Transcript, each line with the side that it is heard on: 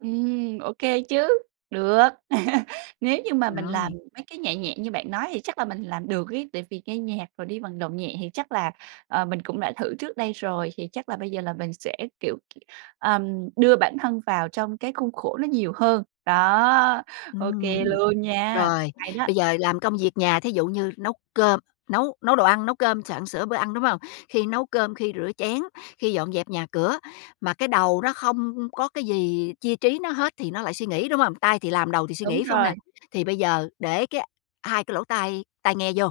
right: Ừm, OK chứ. Được. Nếu như mà mình làm
left: Rồi.
right: mấy cái nhẹ nhẹ như bạn nói thì chắc là mình làm được ấy, tại vì nghe nhạc, rồi đi vận động nhẹ thì chắc là, ờ, mình cũng đã thử trước đây rồi, thì chắc là bây giờ là mình sẽ, kiểu, ừm, đưa bản thân vào trong cái khuôn khổ nó nhiều hơn. Đó, OK
left: Ừm.
right: luôn nha.
left: Rồi,
right: Hay đó!
left: bây giờ làm công việc nhà thí dụ như nấu cơm, nấu nấu đồ ăn, nấu cơm, soạn sửa bữa ăn, đúng hông? Khi nấu cơm, khi rửa chén, khi dọn dẹp nhà cửa, mà cái đầu nó không có cái gì chia trí nó hết, thì nó lại suy nghĩ, đúng hông? Tay thì làm, đầu thì suy
right: Đúng
left: nghĩ, phải hông nè?
right: rồi.
left: Thì bây giờ để cái hai cái lỗ tai, tai nghe vô,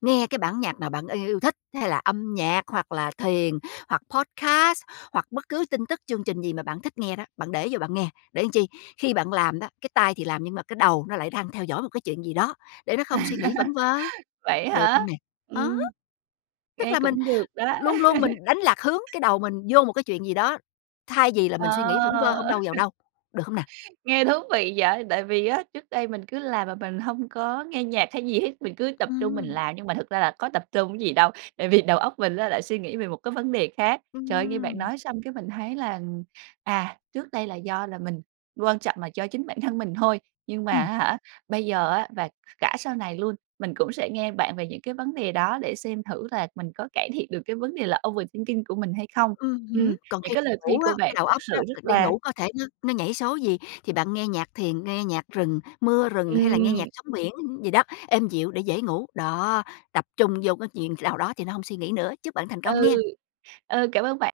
left: nghe cái bản nhạc mà bạn y yêu thích, hay là âm nhạc, hoặc là thiền, hoặc podcast, hoặc bất cứ tin tức, chương trình gì mà bạn thích nghe đó, bạn để vô bạn nghe. Để làm chi? Khi bạn làm đó, cái tay thì làm, nhưng mà cái đầu nó lại đang theo dõi một cái chuyện gì đó, để nó không suy nghĩ vẩn vơ,
right: Vậy á
left: được không
right: hả?
left: nè? Ờ.
right: Ừm.
left: Tức
right: Nghe
left: là mình
right: cũng được đó.
left: luôn luôn mình đánh lạc hướng cái đầu mình vô một cái chuyện gì đó, thay vì là mình suy nghĩ vẩn vơ hông
right: Ờ.
left: đâu vào đâu, được hông nè?
right: Nghe thú vị vậy! Tại vì á, trước đây mình cứ làm mà mình hông có nghe nhạc hay gì hết, mình cứ tập trung mình
left: Ừm.
right: làm nhưng mà thực ra là có tập trung cái gì đâu, tại vì đầu óc mình á lại suy nghĩ về một cái vấn đề khác. Trời ơi, nghe bạn
left: Ừm!
right: nói xong cái mình thấy là, ừm, à, trước đây là do là mình, quan trọng là do chính bản thân mình thôi, nhưng mà
left: Ừm.
right: á hả, bây giờ á và cả sau này luôn, mình cũng sẽ nghe bạn về những cái vấn đề đó để xem thử là mình có cải thiện được cái vấn đề là overthinking của mình hay không.
left: Ừm
right: Ừm,
left: hứm. Còn
right: những
left: khi
right: cái lời khuyên
left: ngủ
right: của
left: á,
right: bạn
left: cái đầu
right: thực
left: óc đó,
right: sự rất
left: đi
right: là
left: ngủ có thể nó nó nhảy số gì thì bạn nghe nhạc thiền, nghe nhạc rừng, mưa rừng hay là nghe
right: Ừm.
left: nhạc sóng biển gì đó, êm dịu để dễ ngủ. Đó, tập trung vô cái chuyện nào đó thì nó hông suy nghĩ nữa. Chúc bạn thành công
right: Ừ.
left: nghen!
right: Ờ, cảm ơn bạn!